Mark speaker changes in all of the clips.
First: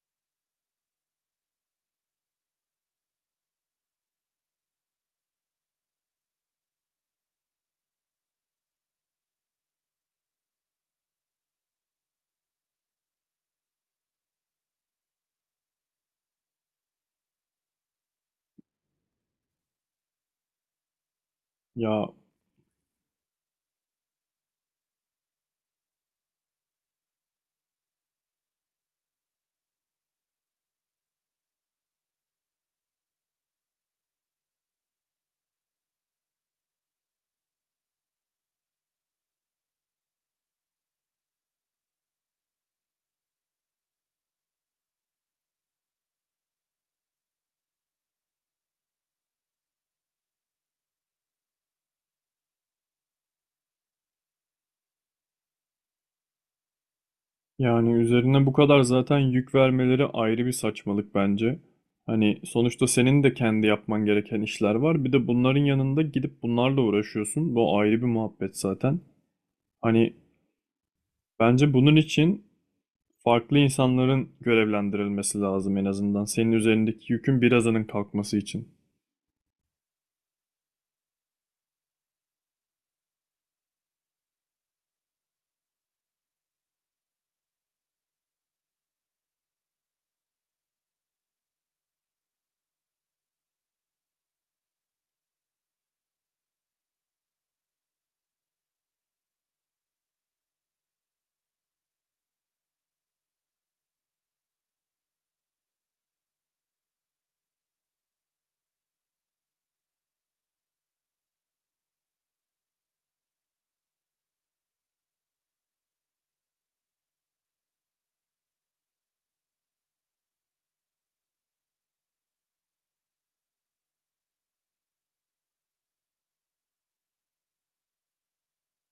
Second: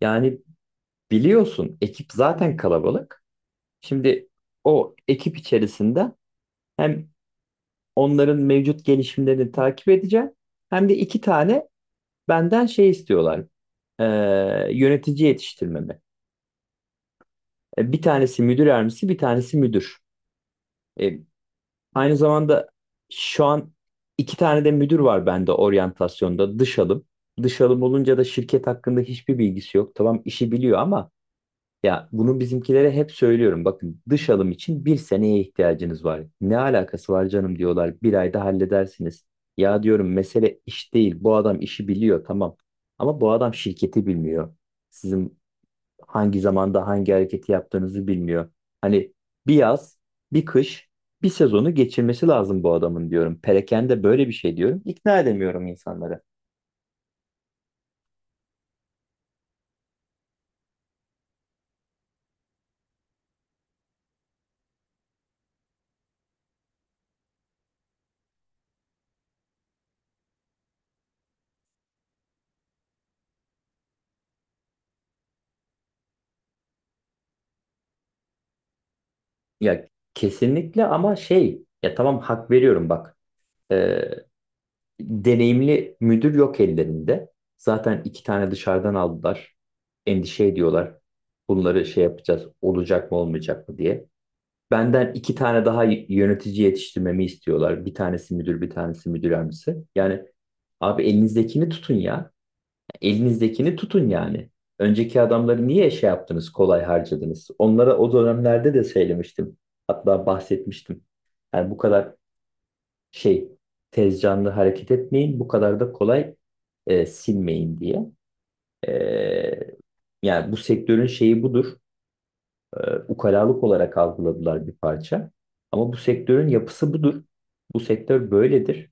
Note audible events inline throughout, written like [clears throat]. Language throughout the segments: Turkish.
Speaker 1: Yani biliyorsun ekip zaten kalabalık. Şimdi o ekip içerisinde hem onların mevcut gelişimlerini takip edeceğim hem de iki tane benden şey istiyorlar. Ee, Yönetici yetiştirmemi. Bir tanesi müdür yardımcısı, bir tanesi müdür. E,
Speaker 2: Ya
Speaker 1: Aynı zamanda şu an iki tane de müdür var bende, oryantasyonda, dış alım. Dış alım olunca da şirket hakkında hiçbir bilgisi yok. Tamam, işi biliyor ama. Ya bunu bizimkilere hep söylüyorum. Bakın, dış alım için bir seneye ihtiyacınız var. Ne alakası var canım diyorlar. Bir ayda halledersiniz. Ya diyorum, mesele iş değil. Bu adam işi biliyor, tamam. Ama bu adam şirketi bilmiyor. Sizin hangi zamanda hangi hareketi yaptığınızı bilmiyor. Hani bir yaz, bir kış, bir sezonu geçirmesi lazım bu adamın diyorum. Perakende böyle bir şey diyorum. İkna edemiyorum insanları.
Speaker 2: yani üzerine bu kadar zaten yük vermeleri ayrı bir saçmalık bence. Hani sonuçta senin de kendi yapman gereken işler var. Bir de bunların yanında gidip bunlarla uğraşıyorsun. Bu ayrı bir muhabbet zaten. Hani bence bunun için farklı insanların görevlendirilmesi lazım en azından. Senin üzerindeki yükün birazının kalkması için.
Speaker 1: Ya kesinlikle, ama şey ya tamam, hak veriyorum, bak. Ee, Deneyimli müdür yok ellerinde. Zaten iki tane dışarıdan aldılar. Endişe ediyorlar. Bunları şey yapacağız, olacak mı olmayacak mı diye. Benden iki tane daha yönetici yetiştirmemi istiyorlar. Bir tanesi müdür, bir tanesi müdür yardımcısı. Yani abi, elinizdekini tutun ya. Elinizdekini tutun yani. Önceki adamları niye şey yaptınız, kolay harcadınız? Onlara o dönemlerde de söylemiştim. Hatta bahsetmiştim. Yani bu kadar şey, tez canlı hareket etmeyin, bu kadar da kolay silmeyin diye. E, Yani bu sektörün şeyi budur. E, Ukalalık olarak algıladılar bir parça. Ama bu sektörün yapısı budur. Bu sektör böyledir.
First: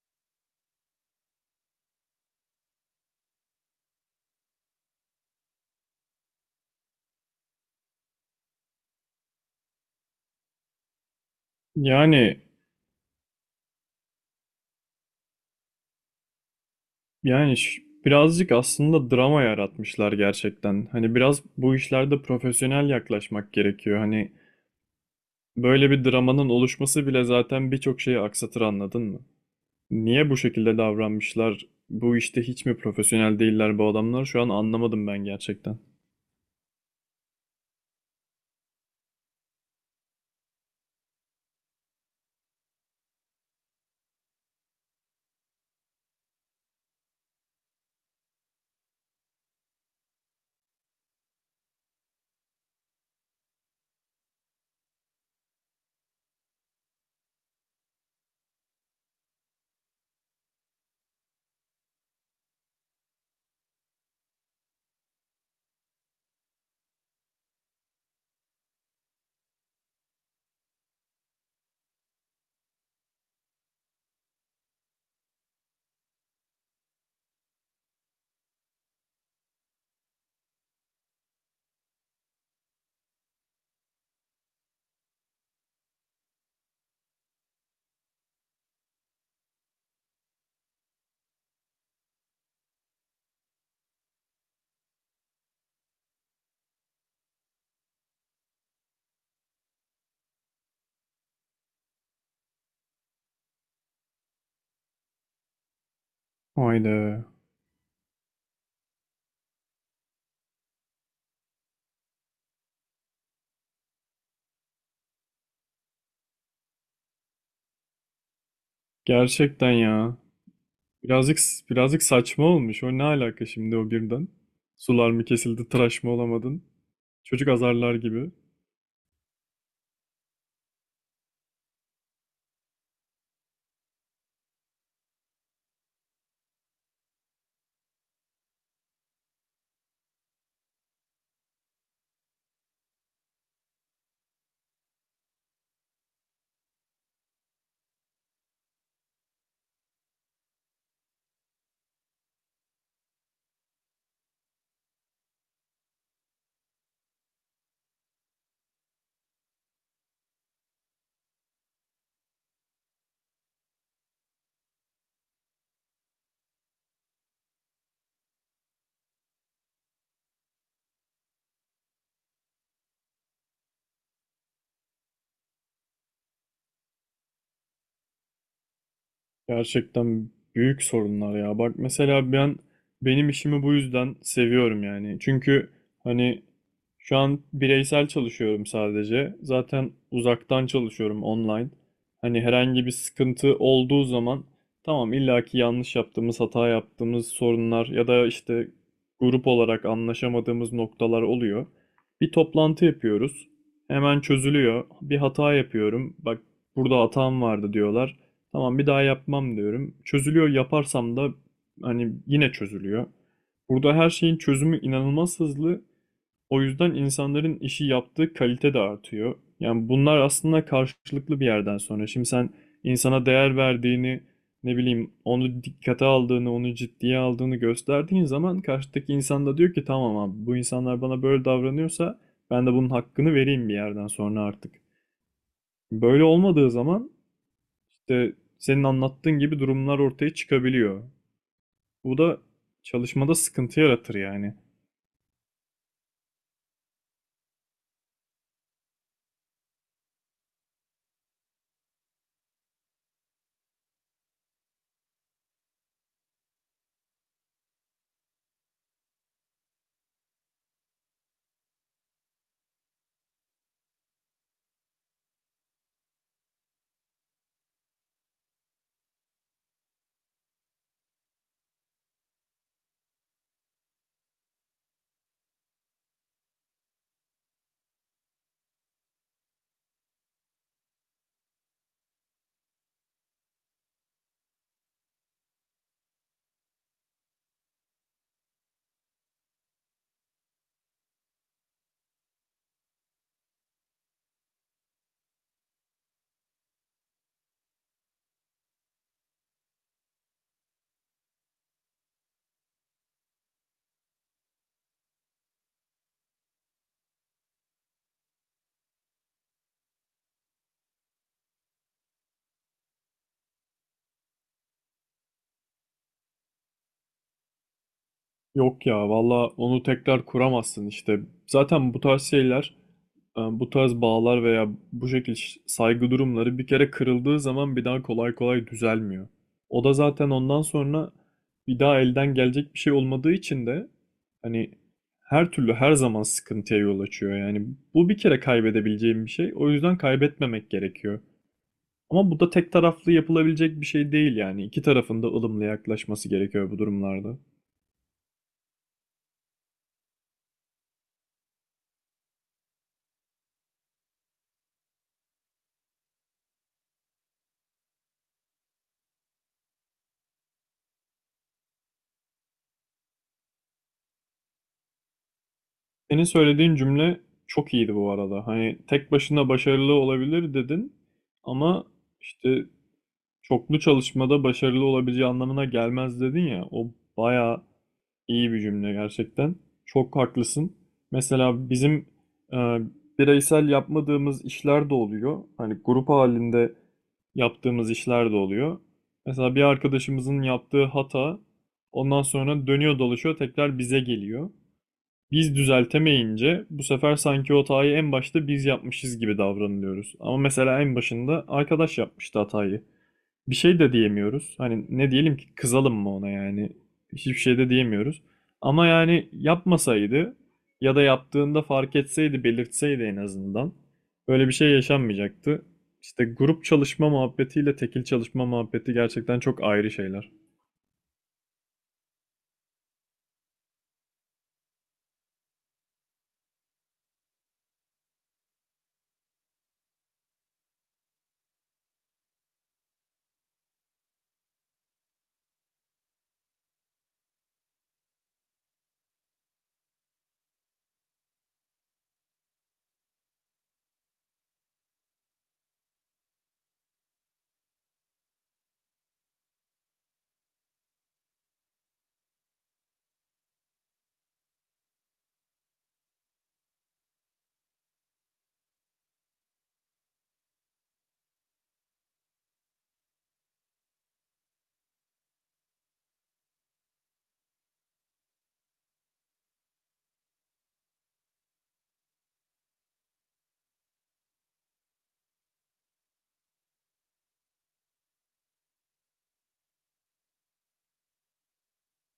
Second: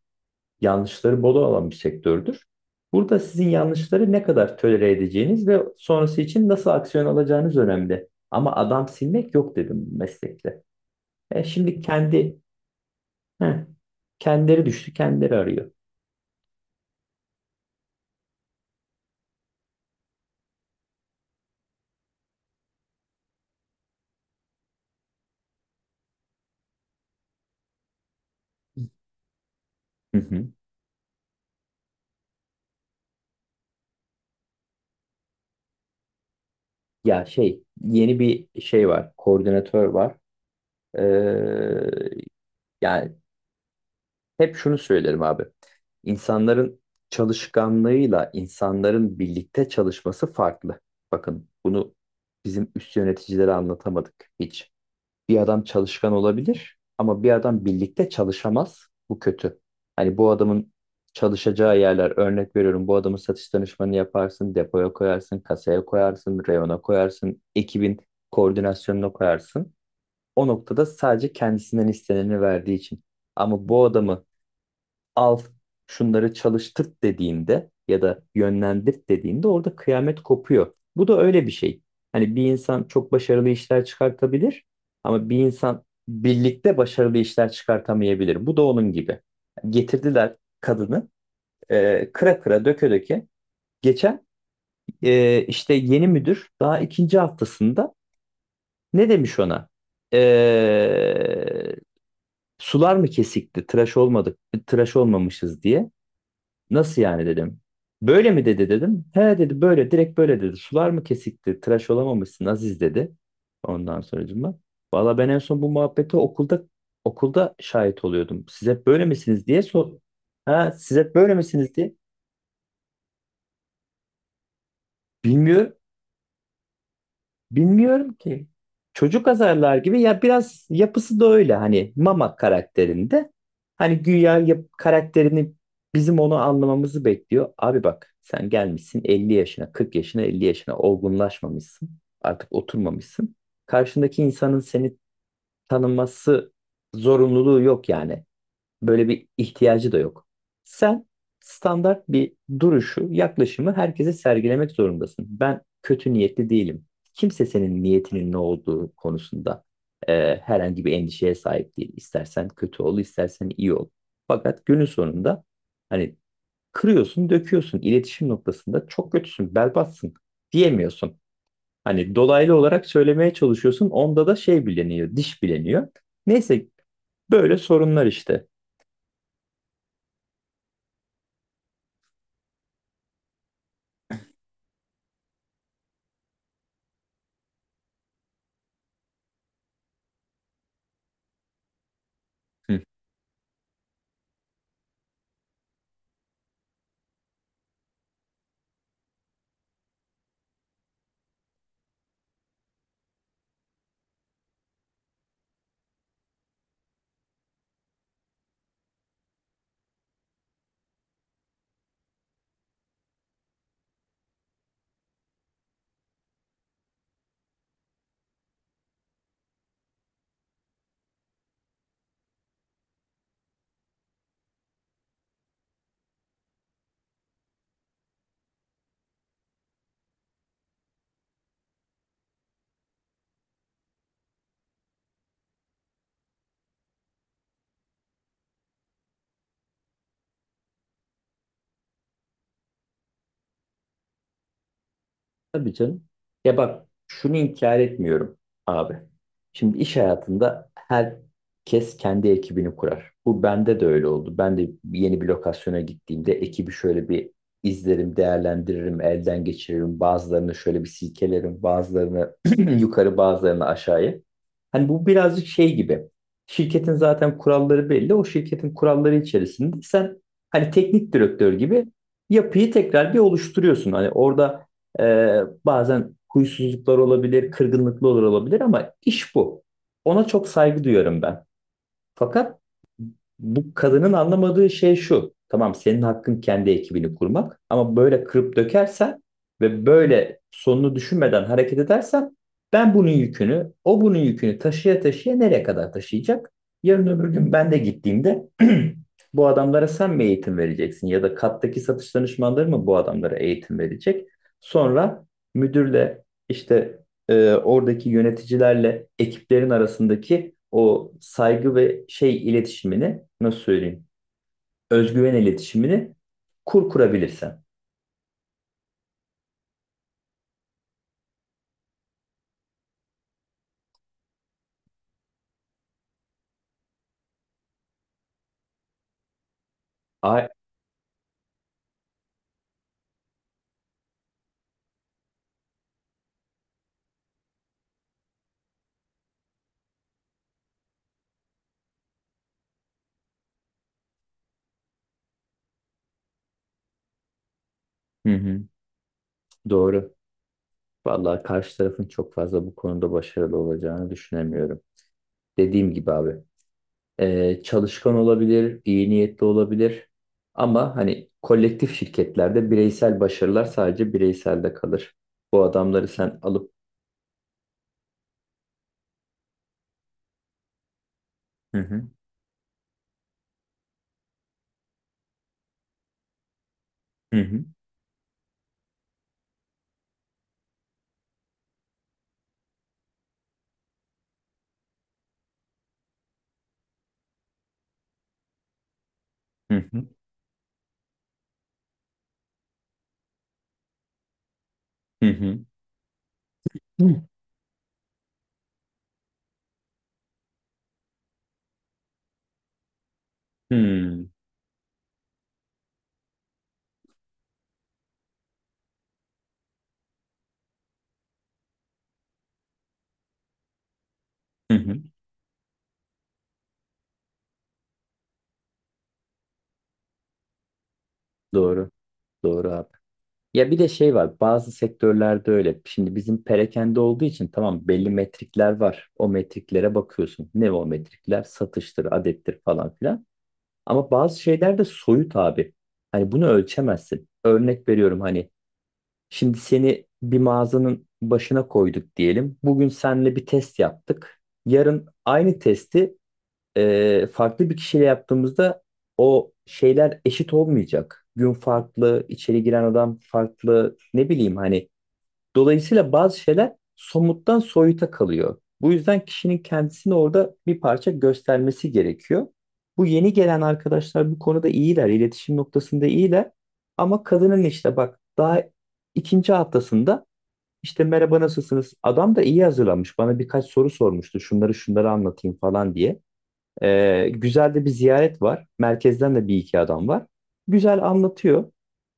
Speaker 1: Yanlışları bol olan bir sektördür. Burada sizin yanlışları ne kadar tolere edeceğiniz ve sonrası için nasıl aksiyon alacağınız önemli. Ama adam silmek yok dedim meslekte. Şimdi
Speaker 2: Yani
Speaker 1: heh, kendileri düştü, kendileri arıyor.
Speaker 2: yani birazcık aslında drama yaratmışlar gerçekten. Hani biraz bu işlerde profesyonel yaklaşmak gerekiyor. Hani böyle bir dramanın oluşması bile zaten birçok şeyi aksatır, anladın mı?
Speaker 1: Hı
Speaker 2: Niye bu
Speaker 1: hı.
Speaker 2: şekilde davranmışlar? Bu işte hiç mi profesyonel değiller bu adamlar? Şu an anlamadım ben gerçekten.
Speaker 1: Ya şey, yeni bir şey var, koordinatör var. Ee, Yani hep şunu söylerim abi, insanların çalışkanlığıyla insanların birlikte çalışması farklı. Bakın, bunu bizim üst yöneticilere anlatamadık hiç. Bir adam çalışkan olabilir ama bir adam birlikte çalışamaz. Bu kötü. Hani bu adamın çalışacağı yerler, örnek veriyorum. Bu adamın satış danışmanı yaparsın, depoya koyarsın, kasaya koyarsın, reyona koyarsın, ekibin koordinasyonuna koyarsın. O noktada, sadece kendisinden isteneni verdiği için. Ama bu adamı al, şunları çalıştırt dediğinde ya da yönlendirt dediğinde orada kıyamet kopuyor. Bu da öyle bir şey. Hani bir insan çok başarılı işler çıkartabilir ama bir insan birlikte başarılı işler çıkartamayabilir. Bu da onun gibi. Getirdiler kadını kıra kıra, döke döke. Geçen işte yeni müdür, daha ikinci haftasında, ne demiş ona? E, Sular mı kesikti, tıraş olmadık, tıraş olmamışız diye. Nasıl
Speaker 2: Haydi.
Speaker 1: yani dedim. Böyle mi dedi dedim. He dedi, böyle direkt böyle dedi. Sular mı kesikti? Tıraş olamamışsın Aziz dedi. Ondan sonracığıma. Valla ben en son bu muhabbete okulda okulda şahit oluyordum. Siz hep böyle misiniz diye
Speaker 2: Gerçekten
Speaker 1: sor.
Speaker 2: ya.
Speaker 1: Ha, siz hep böyle
Speaker 2: Birazcık
Speaker 1: misiniz diye.
Speaker 2: birazcık saçma olmuş. O ne alaka şimdi o birden? Sular mı kesildi,
Speaker 1: Bilmiyorum.
Speaker 2: tıraş mı olamadın? Çocuk azarlar
Speaker 1: Bilmiyorum
Speaker 2: gibi.
Speaker 1: ki. Çocuk azarlar gibi ya, biraz yapısı da öyle hani, Mama karakterinde. Hani güya yap karakterini bizim onu anlamamızı bekliyor. Abi bak, sen gelmişsin 50 yaşına, 40 yaşına, 50 yaşına, olgunlaşmamışsın. Artık oturmamışsın. Karşındaki insanın seni tanıması zorunluluğu yok yani. Böyle bir ihtiyacı da yok. Sen standart bir duruşu, yaklaşımı herkese sergilemek zorundasın. Ben kötü niyetli değilim. Kimse senin niyetinin ne olduğu konusunda herhangi bir endişeye sahip değil. İstersen kötü ol, istersen iyi ol. Fakat günün sonunda hani, kırıyorsun, döküyorsun. İletişim noktasında çok kötüsün, berbatsın diyemiyorsun. Hani dolaylı olarak söylemeye çalışıyorsun. Onda da şey bileniyor, diş bileniyor. Neyse, böyle sorunlar işte.
Speaker 2: Gerçekten büyük sorunlar ya. Bak mesela ben benim işimi bu yüzden seviyorum yani. Çünkü hani şu an bireysel çalışıyorum sadece. Zaten uzaktan çalışıyorum online. Hani
Speaker 1: Hı.
Speaker 2: herhangi bir sıkıntı olduğu zaman tamam illaki yanlış yaptığımız, hata yaptığımız sorunlar ya da işte grup olarak anlaşamadığımız noktalar oluyor. Bir toplantı yapıyoruz. Hemen çözülüyor. Bir hata yapıyorum. Bak, burada hatam vardı diyorlar. Tamam bir daha yapmam diyorum. Çözülüyor, yaparsam da hani yine çözülüyor. Burada her şeyin çözümü inanılmaz hızlı. O yüzden insanların işi yaptığı kalite de artıyor. Yani bunlar aslında karşılıklı bir yerden sonra. Şimdi sen insana değer verdiğini, ne bileyim onu dikkate aldığını, onu ciddiye aldığını gösterdiğin zaman karşıdaki insan da diyor ki tamam abi, bu insanlar bana böyle davranıyorsa ben de bunun hakkını vereyim bir yerden sonra artık. Böyle olmadığı zaman işte senin anlattığın gibi durumlar ortaya çıkabiliyor. Bu da çalışmada sıkıntı yaratır yani.
Speaker 1: Tabii canım. Ya bak, şunu inkar etmiyorum abi. Şimdi iş hayatında herkes kendi ekibini kurar. Bu bende de öyle oldu. Ben de yeni bir lokasyona gittiğimde ekibi şöyle bir izlerim, değerlendiririm, elden geçiririm. Bazılarını şöyle bir silkelerim, bazılarını [clears throat] yukarı, bazılarını aşağıya. Hani bu birazcık şey gibi. Şirketin zaten kuralları belli. O şirketin kuralları içerisinde sen hani teknik direktör gibi yapıyı tekrar bir oluşturuyorsun. Hani orada ee, bazen huysuzluklar olabilir, kırgınlıklar olabilir ama iş bu. Ona çok saygı duyuyorum ben. Fakat bu kadının anlamadığı şey şu. Tamam, senin hakkın kendi ekibini kurmak, ama böyle kırıp dökersen ve böyle sonunu düşünmeden hareket edersen, ben bunun yükünü, o bunun yükünü taşıya taşıya nereye kadar taşıyacak? Yarın öbür gün ben de gittiğimde [clears throat] bu adamlara sen mi eğitim vereceksin ya da kattaki satış danışmanları mı bu adamlara eğitim verecek? Sonra müdürle işte oradaki yöneticilerle ekiplerin arasındaki o saygı ve şey, iletişimini nasıl söyleyeyim? Özgüven iletişimini kurabilirsen.
Speaker 2: Yok ya, valla onu tekrar kuramazsın işte. Zaten bu tarz şeyler, bu tarz bağlar veya bu şekilde saygı durumları bir kere kırıldığı zaman bir daha kolay kolay düzelmiyor. O da zaten
Speaker 1: Ay,
Speaker 2: ondan sonra bir daha elden gelecek bir şey olmadığı için de hani her türlü her zaman sıkıntıya yol açıyor. Yani bu bir kere kaybedebileceğim bir şey. O yüzden kaybetmemek gerekiyor. Ama bu da tek taraflı yapılabilecek bir şey değil yani. İki tarafın da ılımlı yaklaşması gerekiyor bu durumlarda.
Speaker 1: hı hı, doğru. Vallahi karşı tarafın çok fazla bu konuda başarılı olacağını düşünemiyorum. Dediğim gibi abi. Çalışkan olabilir, iyi niyetli olabilir. Ama hani kolektif şirketlerde bireysel başarılar sadece bireyselde kalır. Bu adamları
Speaker 2: Senin
Speaker 1: sen alıp.
Speaker 2: söylediğin cümle çok iyiydi bu arada. Hani tek başına başarılı olabilir dedin
Speaker 1: Hı
Speaker 2: ama
Speaker 1: hı,
Speaker 2: işte çoklu çalışmada başarılı olabileceği anlamına gelmez dedin ya. O
Speaker 1: hı
Speaker 2: bayağı
Speaker 1: hı,
Speaker 2: İyi bir cümle gerçekten. Çok haklısın. Mesela bizim e, bireysel yapmadığımız işler de oluyor. Hani grup halinde yaptığımız işler de oluyor. Mesela bir
Speaker 1: hı hı,
Speaker 2: arkadaşımızın yaptığı hata ondan sonra dönüyor dolaşıyor tekrar bize geliyor. Biz
Speaker 1: hı
Speaker 2: düzeltemeyince bu sefer
Speaker 1: hı.
Speaker 2: sanki o hatayı en başta biz yapmışız gibi davranılıyoruz. Ama mesela en başında arkadaş yapmıştı hatayı, bir şey de
Speaker 1: Hmm.
Speaker 2: diyemiyoruz. Hani ne diyelim ki, kızalım mı ona yani? Hiçbir şey de diyemiyoruz. Ama yani yapmasaydı ya da yaptığında fark etseydi, belirtseydi en azından, böyle bir şey
Speaker 1: Hı hı.
Speaker 2: yaşanmayacaktı. İşte grup çalışma muhabbetiyle tekil çalışma muhabbeti gerçekten çok ayrı şeyler.
Speaker 1: Doğru. Doğru abi. Ya bir de şey var. Bazı sektörlerde öyle. Şimdi bizim perakende olduğu için tamam, belli metrikler var. O metriklere bakıyorsun. Ne o metrikler? Satıştır, adettir, falan filan. Ama bazı şeyler de soyut abi. Hani bunu ölçemezsin. Örnek veriyorum hani, şimdi seni bir mağazanın başına koyduk diyelim. Bugün seninle bir test yaptık. Yarın aynı testi farklı bir kişiyle yaptığımızda o şeyler eşit olmayacak. Gün farklı, içeri giren adam farklı, ne bileyim hani. Dolayısıyla bazı şeyler somuttan soyuta kalıyor. Bu yüzden kişinin kendisini orada bir parça göstermesi gerekiyor. Bu yeni gelen arkadaşlar bu konuda iyiler, iletişim noktasında iyiler. Ama kadının işte bak, daha ikinci haftasında, işte merhaba nasılsınız? Adam da iyi hazırlanmış. Bana birkaç soru sormuştu. Şunları şunları anlatayım falan diye. Güzel de bir ziyaret var. Merkezden de bir iki adam var. Güzel anlatıyor.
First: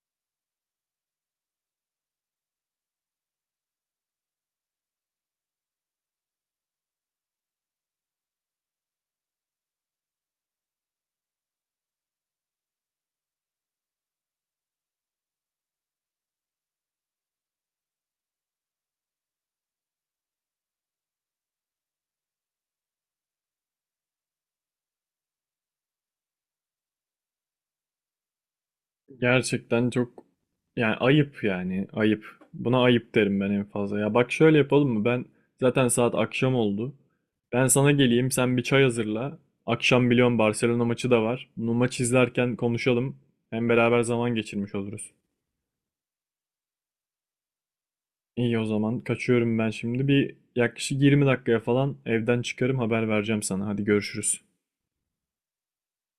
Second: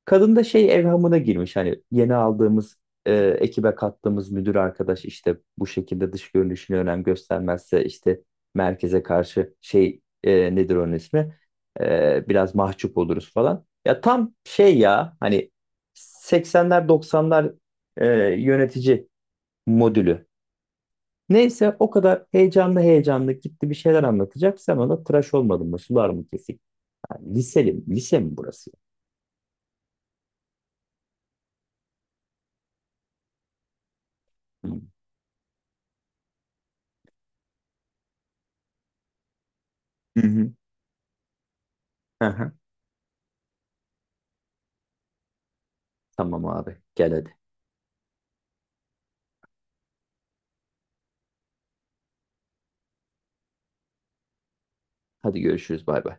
Speaker 1: Kadın da şey, evhamına girmiş. Hani yeni aldığımız, ekibe kattığımız müdür arkadaş işte bu şekilde dış görünüşüne önem göstermezse işte merkeze karşı şey, nedir onun ismi? Biraz mahcup oluruz falan. Ya tam şey ya hani, 80'ler, 90'lar e, yönetici modülü. Neyse o kadar heyecanlı heyecanlı gitti bir şeyler anlatacak. Sen ona tıraş olmadın mı? Sular mı kesik? Ha, liseli mi? Lise mi burası?
Speaker 2: Gerçekten çok yani ayıp, yani ayıp. Buna ayıp derim ben en fazla. Ya bak, şöyle
Speaker 1: Hı.
Speaker 2: yapalım mı? Ben zaten saat akşam oldu. Ben sana geleyim, sen bir çay hazırla. Akşam
Speaker 1: Hı
Speaker 2: biliyorum
Speaker 1: hı.
Speaker 2: Barcelona maçı da var. Bunu maç
Speaker 1: Aha.
Speaker 2: izlerken konuşalım. Hem beraber zaman geçirmiş oluruz.
Speaker 1: Tamam abi, gel hadi.
Speaker 2: İyi o zaman kaçıyorum ben şimdi. Bir yaklaşık 20 dakikaya falan evden çıkarım, haber vereceğim sana. Hadi görüşürüz.
Speaker 1: Hadi görüşürüz, bay bay.